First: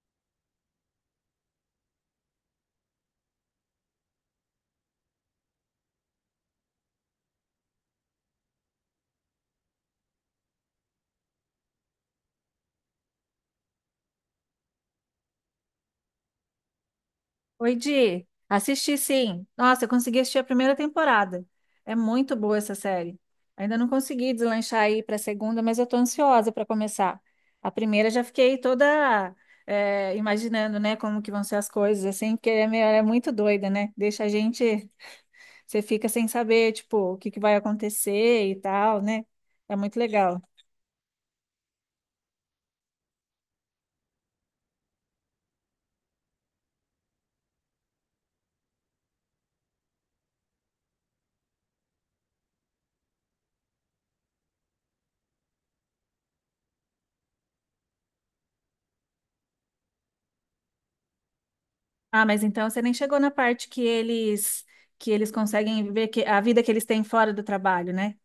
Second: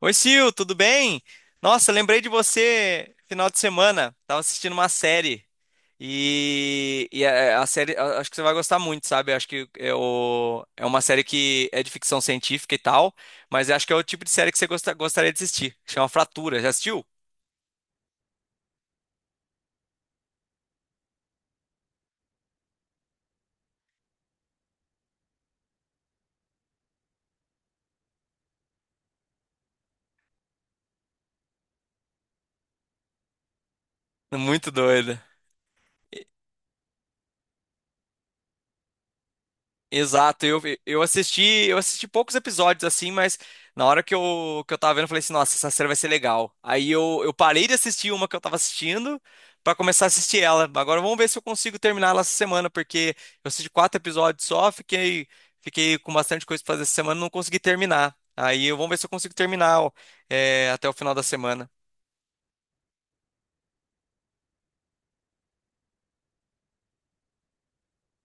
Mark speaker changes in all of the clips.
Speaker 1: Oi, Sil, tudo bem? Nossa, lembrei de você final de semana. Tava assistindo uma série. E a série, acho que você vai gostar muito, sabe? Acho que é uma série que é de ficção científica e tal, mas acho que é o tipo de série que você gostaria de assistir. Chama Fratura, já assistiu?
Speaker 2: Oi, Di. Assisti sim. Nossa, eu consegui assistir a primeira temporada. É muito boa essa série. Ainda não consegui deslanchar aí para a segunda, mas eu tô ansiosa para começar. A primeira já fiquei toda imaginando, né, como que vão ser as coisas, assim, porque é muito doida, né?
Speaker 1: Muito doida.
Speaker 2: Você fica sem saber, tipo, o que que vai acontecer e tal, né? É muito legal.
Speaker 1: Exato, eu assisti poucos episódios assim, mas na hora que eu tava vendo, eu falei assim, nossa, essa série vai ser legal. Aí eu parei de assistir uma que eu tava assistindo pra começar a assistir ela. Agora vamos ver se eu consigo terminar ela essa semana, porque eu assisti quatro episódios só, fiquei com bastante coisa pra fazer essa semana, e não consegui terminar. Vamos ver se eu consigo terminar, ó, até o final da semana.
Speaker 2: Ah, mas então você nem chegou na parte que eles conseguem viver a vida que eles têm fora do trabalho, né?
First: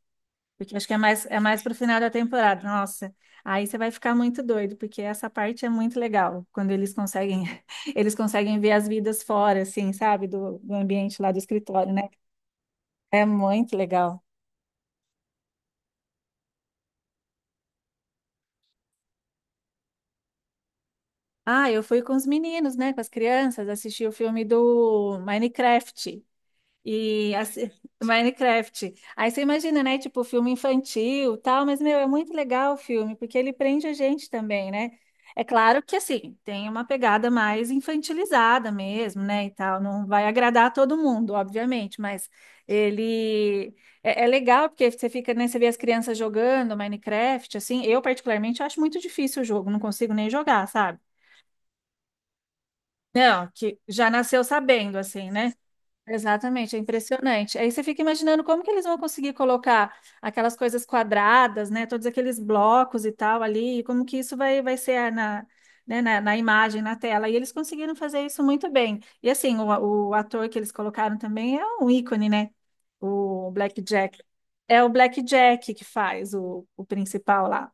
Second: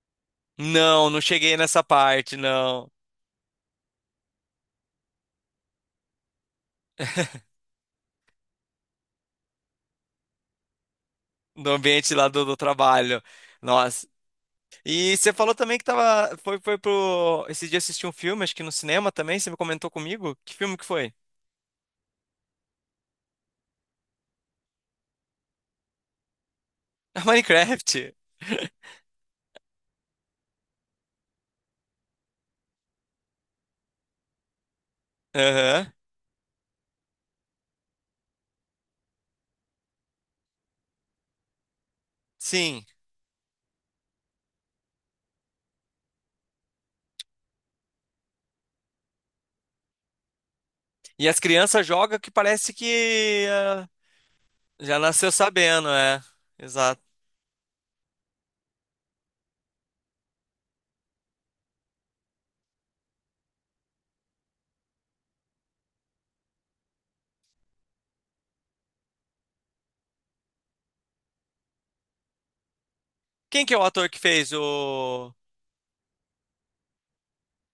Speaker 2: Porque acho que é
Speaker 1: Não, não
Speaker 2: mais, é
Speaker 1: cheguei
Speaker 2: mais pro
Speaker 1: nessa
Speaker 2: final da
Speaker 1: parte,
Speaker 2: temporada.
Speaker 1: não.
Speaker 2: Nossa, aí você vai ficar muito doido, porque essa parte é muito legal, quando eles conseguem, eles conseguem ver as vidas fora, assim, sabe, do ambiente lá do
Speaker 1: No
Speaker 2: escritório, né?
Speaker 1: ambiente lá do trabalho.
Speaker 2: É muito
Speaker 1: Nossa.
Speaker 2: legal.
Speaker 1: E você falou também que tava, foi, foi pro, esse dia assistir um filme, acho que no cinema também, você me comentou comigo. Que filme que foi?
Speaker 2: Ah, eu fui com os meninos, né, com as crianças, assisti o filme do Minecraft. E assim,
Speaker 1: Minecraft.
Speaker 2: Minecraft. Aí você imagina, né? Tipo, filme infantil, tal, mas meu, é muito legal o filme, porque ele prende a gente também, né? É claro
Speaker 1: Aham.
Speaker 2: que assim, tem uma pegada mais infantilizada mesmo, né? E tal, não vai agradar a todo mundo, obviamente, mas
Speaker 1: Sim.
Speaker 2: ele é legal porque você fica, né? Você vê as crianças jogando Minecraft, assim. Eu, particularmente, acho muito difícil o jogo, não consigo nem jogar, sabe?
Speaker 1: E as crianças jogam que parece que
Speaker 2: Não, que já nasceu sabendo,
Speaker 1: já
Speaker 2: assim,
Speaker 1: nasceu
Speaker 2: né?
Speaker 1: sabendo, é.
Speaker 2: Exatamente, é
Speaker 1: Exato.
Speaker 2: impressionante. Aí você fica imaginando como que eles vão conseguir colocar aquelas coisas quadradas, né? Todos aqueles blocos e tal ali, e como que isso vai ser na, né, na imagem, na tela. E eles conseguiram fazer isso muito bem. E assim, o ator que eles colocaram também é um ícone, né? O
Speaker 1: Quem que é
Speaker 2: Black
Speaker 1: o ator que
Speaker 2: Jack.
Speaker 1: fez
Speaker 2: É o Black
Speaker 1: o
Speaker 2: Jack que faz o principal lá.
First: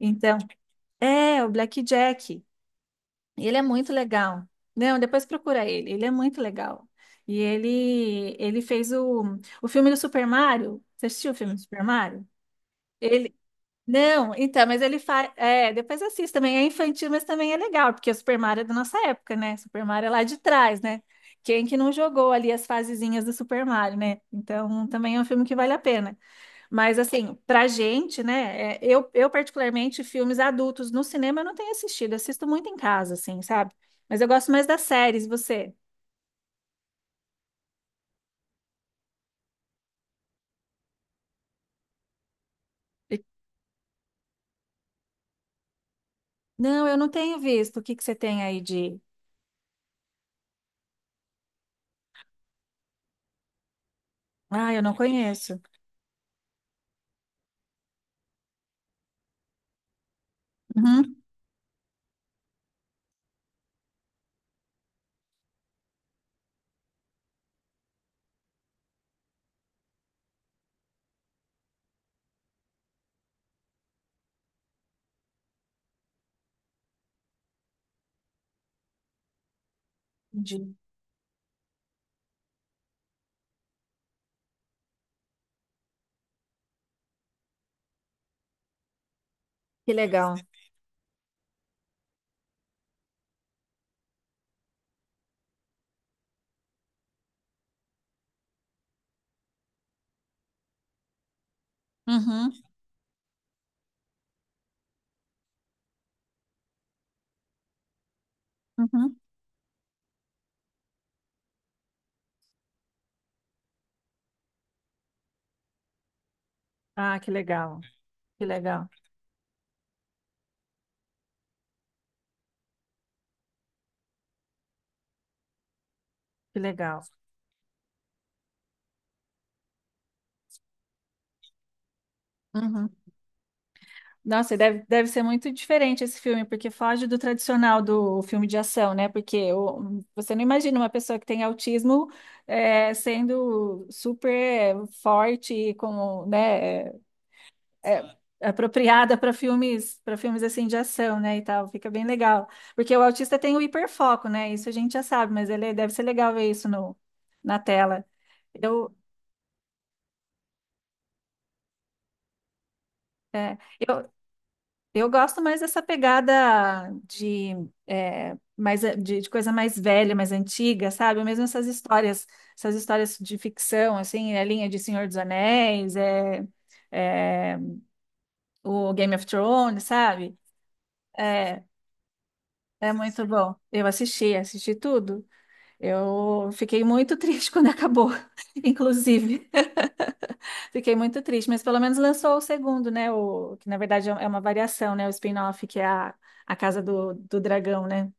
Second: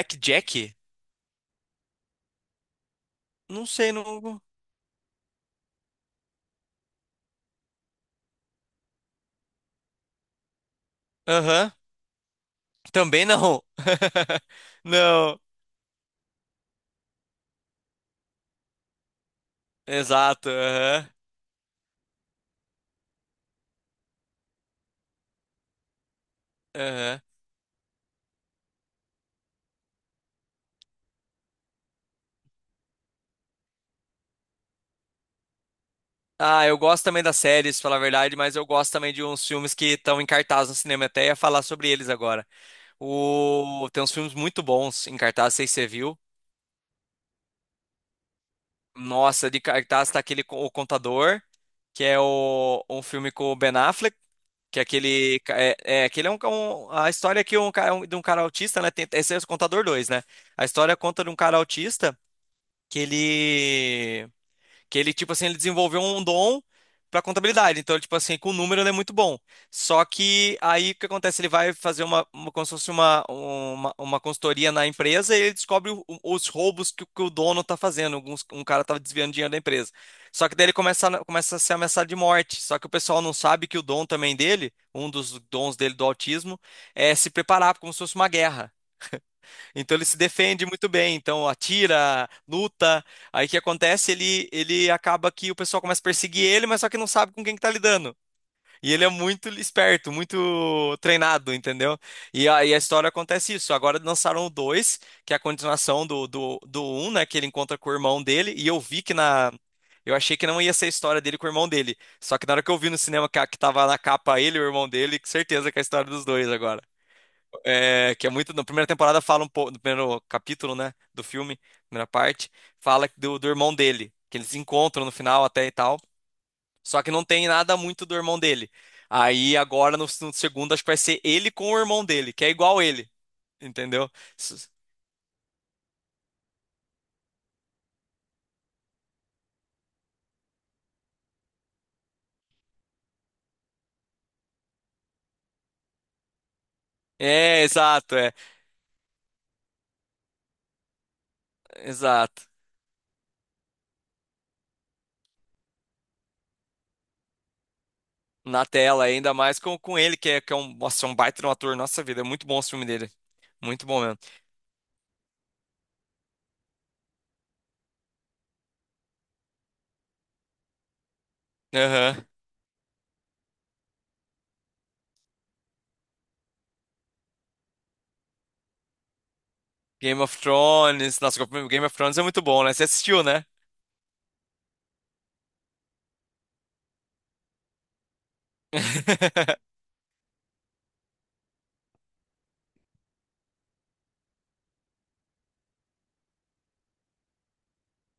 Speaker 2: Então, é o Black Jack. Ele é
Speaker 1: Não
Speaker 2: muito
Speaker 1: sei, não.
Speaker 2: legal. Não, depois procura ele. Ele é muito legal. E ele fez o filme do Super Mario. Você assistiu o filme do
Speaker 1: Aham.
Speaker 2: Super Mario?
Speaker 1: Também
Speaker 2: Ele
Speaker 1: não.
Speaker 2: Não, então, mas ele faz,
Speaker 1: Não.
Speaker 2: é, depois assiste também. É infantil, mas também é legal, porque o Super Mario é da nossa época, né? Super Mario é lá de
Speaker 1: Exato.
Speaker 2: trás, né?
Speaker 1: Aham.
Speaker 2: Quem que não jogou ali as fasezinhas do Super Mario, né? Então, também é um filme que vale a pena. Mas
Speaker 1: Aham.
Speaker 2: assim, pra gente, né? Eu particularmente, filmes adultos no cinema eu não tenho assistido, assisto muito em casa, assim, sabe? Mas eu gosto mais das séries, e você?
Speaker 1: Ah, eu gosto também das séries, falar a verdade, mas eu gosto também de uns filmes que estão em cartaz no cinema. Até ia falar sobre eles agora.
Speaker 2: E-
Speaker 1: Tem uns filmes muito bons em cartaz, não sei se você viu.
Speaker 2: Não, eu não tenho visto. O que que você tem aí de.
Speaker 1: Nossa, de cartaz tá O Contador, que é um filme com o Ben Affleck,
Speaker 2: Ah,
Speaker 1: que
Speaker 2: eu
Speaker 1: é
Speaker 2: não
Speaker 1: aquele. Ca-
Speaker 2: conheço.
Speaker 1: Aquele é a história que um, cara- um- de um cara autista, né? Esse é o Contador 2, né? A história
Speaker 2: Uhum,
Speaker 1: conta de um cara autista que ele. Tipo assim, ele desenvolveu um dom pra contabilidade. Então, ele, tipo assim, com o número ele é muito bom. Só que aí o que acontece? Ele vai fazer uma como se fosse uma consultoria na empresa e ele descobre os roubos o que o dono tá fazendo. Um cara tava desviando dinheiro da empresa. Só que daí ele
Speaker 2: entendi.
Speaker 1: começa a ser ameaçado de morte. Só que o pessoal não sabe que o dom também dele, um dos dons dele do autismo, é se preparar como se fosse uma guerra.
Speaker 2: Que
Speaker 1: Então ele se
Speaker 2: legal.
Speaker 1: defende muito bem, então atira, luta. Aí o que acontece? Ele acaba que o pessoal começa a perseguir ele, mas só que não sabe com quem que tá lidando. E ele é muito esperto, muito treinado, entendeu? E
Speaker 2: Uhum,
Speaker 1: aí a história acontece isso. Agora lançaram o 2, que é a continuação do 1, né? Que ele encontra com o irmão dele. E eu vi que
Speaker 2: uhum.
Speaker 1: na. Eu achei que não ia ser a história dele com o irmão dele. Só que na hora que eu vi no cinema que tava na capa ele e o irmão dele, com certeza que é a história dos dois agora.
Speaker 2: Ah, que legal.
Speaker 1: É, que é
Speaker 2: Que
Speaker 1: muito. Na primeira
Speaker 2: legal.
Speaker 1: temporada fala um pouco, no primeiro capítulo, né, do filme, primeira parte, fala do irmão dele, que eles se encontram no final até e tal.
Speaker 2: Que
Speaker 1: Só
Speaker 2: legal.
Speaker 1: que não tem nada muito do irmão dele. Aí agora no segundo acho que vai ser ele com o irmão dele, que é igual
Speaker 2: Uhum.
Speaker 1: ele, entendeu?
Speaker 2: Nossa, e
Speaker 1: S-
Speaker 2: deve ser muito diferente esse filme, porque foge do tradicional do filme de ação, né? Você não imagina uma pessoa que tem autismo sendo super forte e com, né,
Speaker 1: É, exato,
Speaker 2: é,
Speaker 1: é,
Speaker 2: apropriada para filmes assim de ação, né, e tal. Fica bem
Speaker 1: exato.
Speaker 2: legal. Porque o autista tem o hiperfoco, né? Isso a gente já sabe, mas ele deve ser legal ver isso no, na tela.
Speaker 1: Na
Speaker 2: Eu,
Speaker 1: tela, ainda mais com ele, nossa, é um baita de um ator. Nossa vida, é muito bom o filme dele.
Speaker 2: é,
Speaker 1: Muito bom
Speaker 2: eu,
Speaker 1: mesmo.
Speaker 2: Eu gosto mais dessa pegada de, mais, de coisa mais velha, mais antiga, sabe? Mesmo
Speaker 1: Aham.
Speaker 2: essas histórias de ficção, assim, a linha de Senhor dos Anéis, é, o Game of Thrones,
Speaker 1: Game of
Speaker 2: sabe?
Speaker 1: Thrones, nossa,
Speaker 2: É,
Speaker 1: Game of Thrones é muito bom, né? Você
Speaker 2: é
Speaker 1: assistiu,
Speaker 2: muito
Speaker 1: né?
Speaker 2: bom. Eu assisti tudo. Eu fiquei muito triste quando acabou, inclusive. Fiquei muito triste, mas pelo menos lançou o segundo, né? Que na verdade é uma variação, né? O spin-off, que é a Casa do Dragão, né?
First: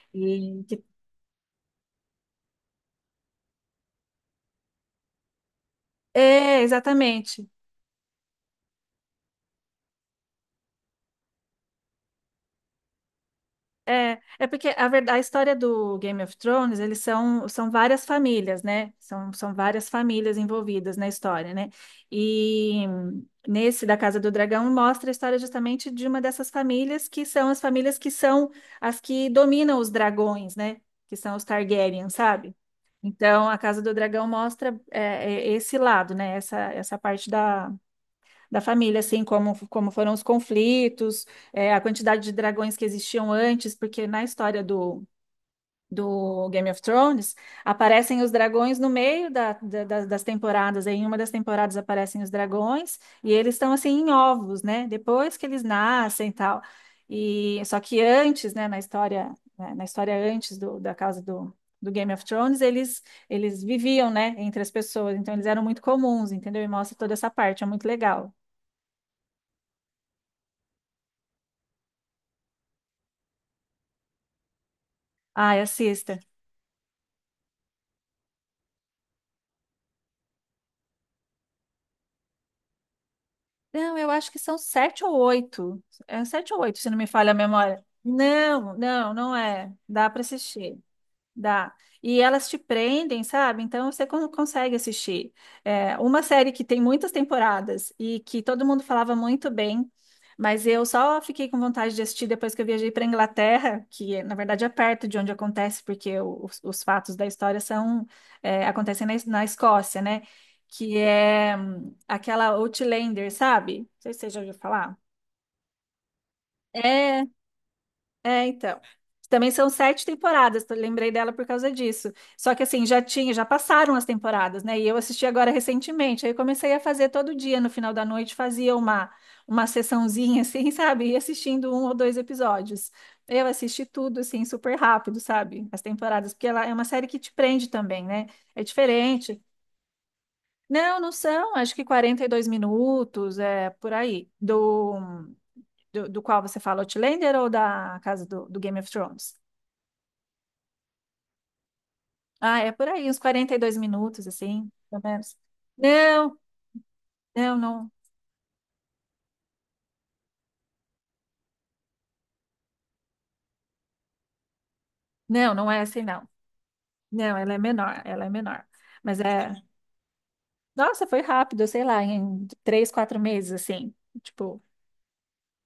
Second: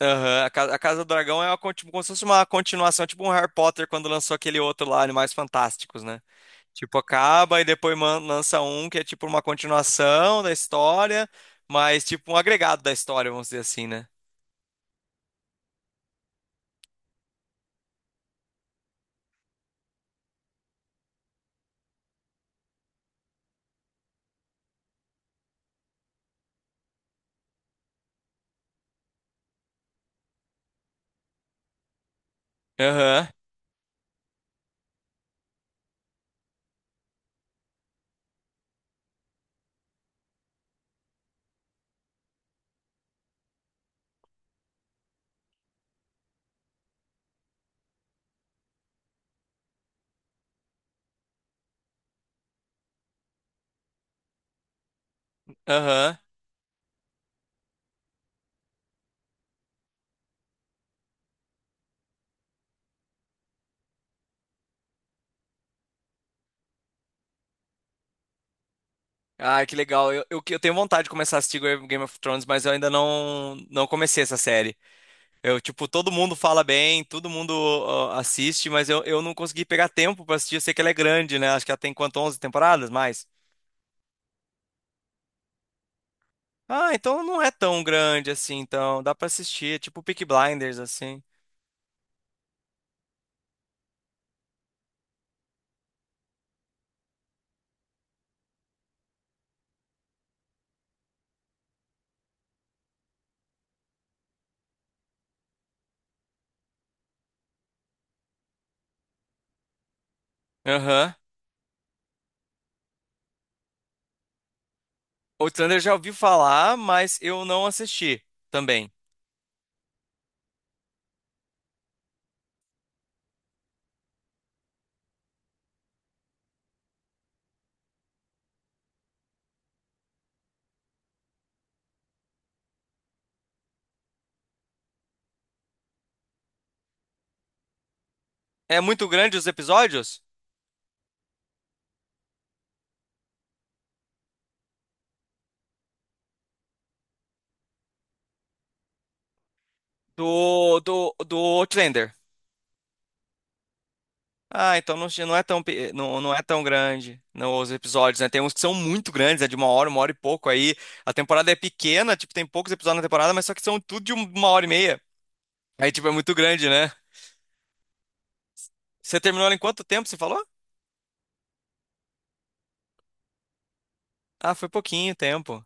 Speaker 1: Aham. A
Speaker 2: E
Speaker 1: Casa, a
Speaker 2: que-
Speaker 1: Casa do Dragão é uma, tipo, como se fosse uma continuação, tipo um Harry Potter quando lançou aquele outro lá, Animais Fantásticos, né?
Speaker 2: É,
Speaker 1: Tipo,
Speaker 2: exatamente.
Speaker 1: acaba e depois lança um que é tipo uma continuação da história, mas tipo um agregado da história, vamos dizer assim, né?
Speaker 2: É porque a verdade, a história do Game of Thrones, eles são várias famílias, né? São várias famílias envolvidas na história, né? E nesse da Casa do Dragão mostra a história justamente de uma dessas famílias que são as famílias que são as que dominam os dragões, né? Que são os Targaryen, sabe?
Speaker 1: Aham,
Speaker 2: Então, a Casa do Dragão mostra esse lado, né? Essa parte da família, assim, como, como foram os conflitos, a quantidade de dragões que existiam antes, porque na história do, Game of Thrones aparecem os dragões no meio das temporadas. Em uma das temporadas aparecem os dragões e eles estão assim em ovos, né? Depois que eles
Speaker 1: aham.
Speaker 2: nascem e tal. E só que antes, né, na história antes do, da causa do Game of Thrones, eles viviam, né, entre as pessoas, então eles eram muito comuns, entendeu? E mostra toda essa parte, é muito legal.
Speaker 1: Ah, que legal. Eu tenho vontade de começar a assistir Game of Thrones, mas eu ainda não comecei essa série.
Speaker 2: Ai,
Speaker 1: Eu, tipo, todo
Speaker 2: assista.
Speaker 1: mundo fala bem, todo mundo ó, assiste, mas eu não consegui pegar tempo pra assistir. Eu sei que ela é grande, né? Acho que ela tem quanto, 11 temporadas, mais?
Speaker 2: Não, eu acho que são sete ou oito. É sete ou oito, se
Speaker 1: Ah,
Speaker 2: não me
Speaker 1: então
Speaker 2: falha a
Speaker 1: não é tão
Speaker 2: memória.
Speaker 1: grande assim,
Speaker 2: Não,
Speaker 1: então
Speaker 2: não,
Speaker 1: dá pra
Speaker 2: não é.
Speaker 1: assistir. É tipo
Speaker 2: Dá para
Speaker 1: Peaky
Speaker 2: assistir.
Speaker 1: Blinders, assim.
Speaker 2: Dá. E elas te prendem, sabe? Então você consegue assistir. É, uma série que tem muitas temporadas e que todo mundo falava muito bem, mas eu só fiquei com vontade de assistir depois que eu viajei para Inglaterra, que na verdade é perto de onde acontece, porque os fatos da história são acontecem na Escócia, né? Que
Speaker 1: Aham.
Speaker 2: é aquela Outlander, sabe? Não sei se você já ouviu falar.
Speaker 1: Outlander eu já ouvi falar, mas
Speaker 2: É.
Speaker 1: eu não assisti
Speaker 2: É, então.
Speaker 1: também.
Speaker 2: Também são sete temporadas, eu lembrei dela por causa disso. Só que assim, já tinha, já passaram as temporadas, né? E eu assisti agora recentemente. Aí eu comecei a fazer todo dia, no final da noite, fazia uma sessãozinha, assim, sabe? E assistindo um ou dois episódios. Eu assisti tudo, assim, super rápido, sabe? As temporadas, porque ela é uma série que te prende também, né? É
Speaker 1: É muito grande
Speaker 2: diferente.
Speaker 1: os episódios
Speaker 2: Não, não são, acho que 42 minutos, é por aí. Do qual você fala, Outlander ou da casa do Game of Thrones?
Speaker 1: do Outlander.
Speaker 2: Ah, é por aí, uns 42 minutos, assim,
Speaker 1: Ah,
Speaker 2: pelo
Speaker 1: não
Speaker 2: menos.
Speaker 1: é tão, pe- não, não
Speaker 2: Não,
Speaker 1: é tão grande
Speaker 2: não,
Speaker 1: não, os
Speaker 2: não.
Speaker 1: episódios, né? Tem uns que são muito grandes, é de uma hora e pouco aí. A temporada é pequena, tipo, tem poucos episódios na temporada, mas só que são tudo de uma hora e meia.
Speaker 2: Não, não é
Speaker 1: Aí,
Speaker 2: assim,
Speaker 1: tipo, é
Speaker 2: não.
Speaker 1: muito grande, né?
Speaker 2: Não, ela é menor, ela é menor. Mas
Speaker 1: Você terminou
Speaker 2: é.
Speaker 1: ela em quanto tempo, você falou?
Speaker 2: Nossa, foi rápido, sei lá, em 3, 4 meses, assim.
Speaker 1: Ah,
Speaker 2: Tipo,
Speaker 1: foi pouquinho tempo.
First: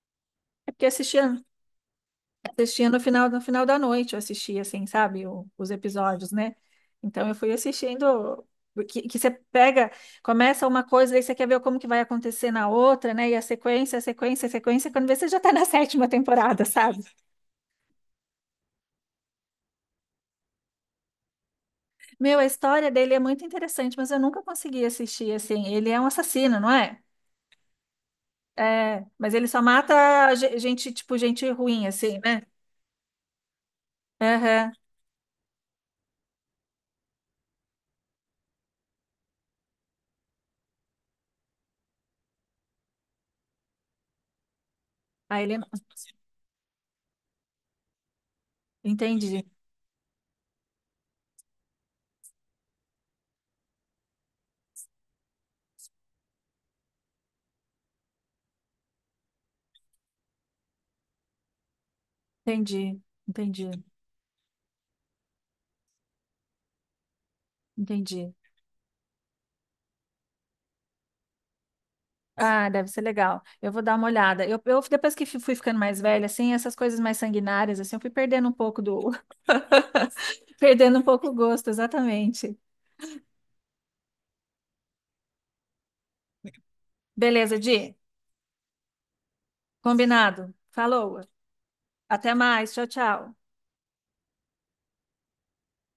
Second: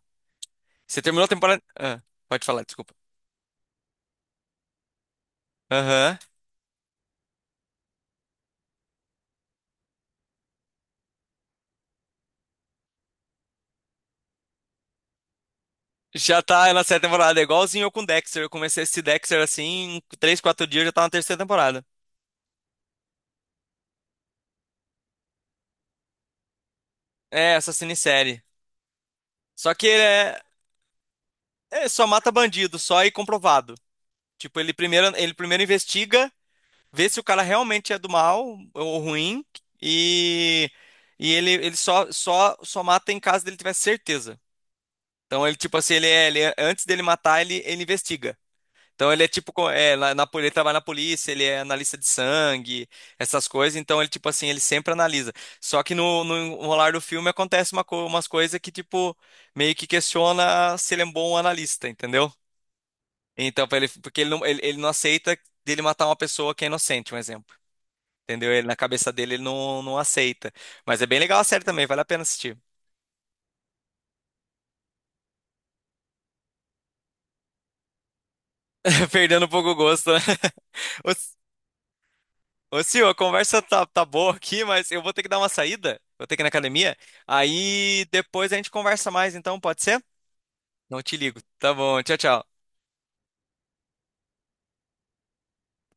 Speaker 2: é porque
Speaker 1: Você terminou a
Speaker 2: assistia,
Speaker 1: temporada. Ah, pode falar,
Speaker 2: assistia
Speaker 1: desculpa.
Speaker 2: no final da noite, eu assistia, assim, sabe, os
Speaker 1: Aham.
Speaker 2: episódios, né? Então eu fui assistindo. Que você pega, começa uma coisa, aí você quer ver como que vai acontecer na outra, né? E a sequência, a sequência, a sequência, quando vê, você já tá na sétima
Speaker 1: Já
Speaker 2: temporada,
Speaker 1: tá na sétima
Speaker 2: sabe?
Speaker 1: temporada, é igualzinho eu com Dexter. Eu comecei esse Dexter, assim, em 3, 4 dias, eu já tava na terceira temporada.
Speaker 2: Meu, a história dele é muito interessante, mas eu nunca consegui assistir assim. Ele é um assassino, não é?
Speaker 1: É, essa minissérie.
Speaker 2: É, mas ele só
Speaker 1: Só que ele
Speaker 2: mata
Speaker 1: é...
Speaker 2: gente, tipo, gente ruim,
Speaker 1: é só
Speaker 2: assim,
Speaker 1: mata
Speaker 2: né?
Speaker 1: bandido, só e comprovado. Tipo,
Speaker 2: Aham.
Speaker 1: ele primeiro investiga, vê se o cara realmente é do mal ou ruim, e, e ele só mata em caso dele tiver certeza.
Speaker 2: Aí
Speaker 1: Então
Speaker 2: ele.
Speaker 1: ele, tipo assim, antes dele matar, ele investiga. Então ele é
Speaker 2: Entendi,
Speaker 1: tipo, ele trabalha na polícia, ele é analista de sangue, essas coisas. Então ele, tipo assim, ele sempre analisa. Só que no enrolar do filme acontece umas coisas que, tipo, meio que questiona se ele é um bom analista, entendeu?
Speaker 2: entendi,
Speaker 1: Então,
Speaker 2: entendi,
Speaker 1: pra ele, porque ele não aceita dele matar uma pessoa que é inocente, um exemplo.
Speaker 2: entendi.
Speaker 1: Entendeu? Ele, na cabeça dele, ele não aceita. Mas é bem legal a série também, vale a pena assistir.
Speaker 2: Ah, deve ser legal. Eu vou dar uma olhada. Eu depois que fui ficando mais velha, assim, essas coisas mais sanguinárias, assim, eu fui perdendo um pouco do,
Speaker 1: Perdendo um pouco o gosto, né?
Speaker 2: perdendo um pouco o gosto, exatamente.
Speaker 1: Sil, a conversa tá boa aqui, mas eu vou ter que dar uma saída. Vou ter que ir na academia.
Speaker 2: Beleza, Di.
Speaker 1: Aí depois a gente conversa mais, então, pode ser?
Speaker 2: Combinado.
Speaker 1: Não te
Speaker 2: Falou.
Speaker 1: ligo. Tá bom, tchau,
Speaker 2: Até
Speaker 1: tchau.
Speaker 2: mais. Tchau, tchau.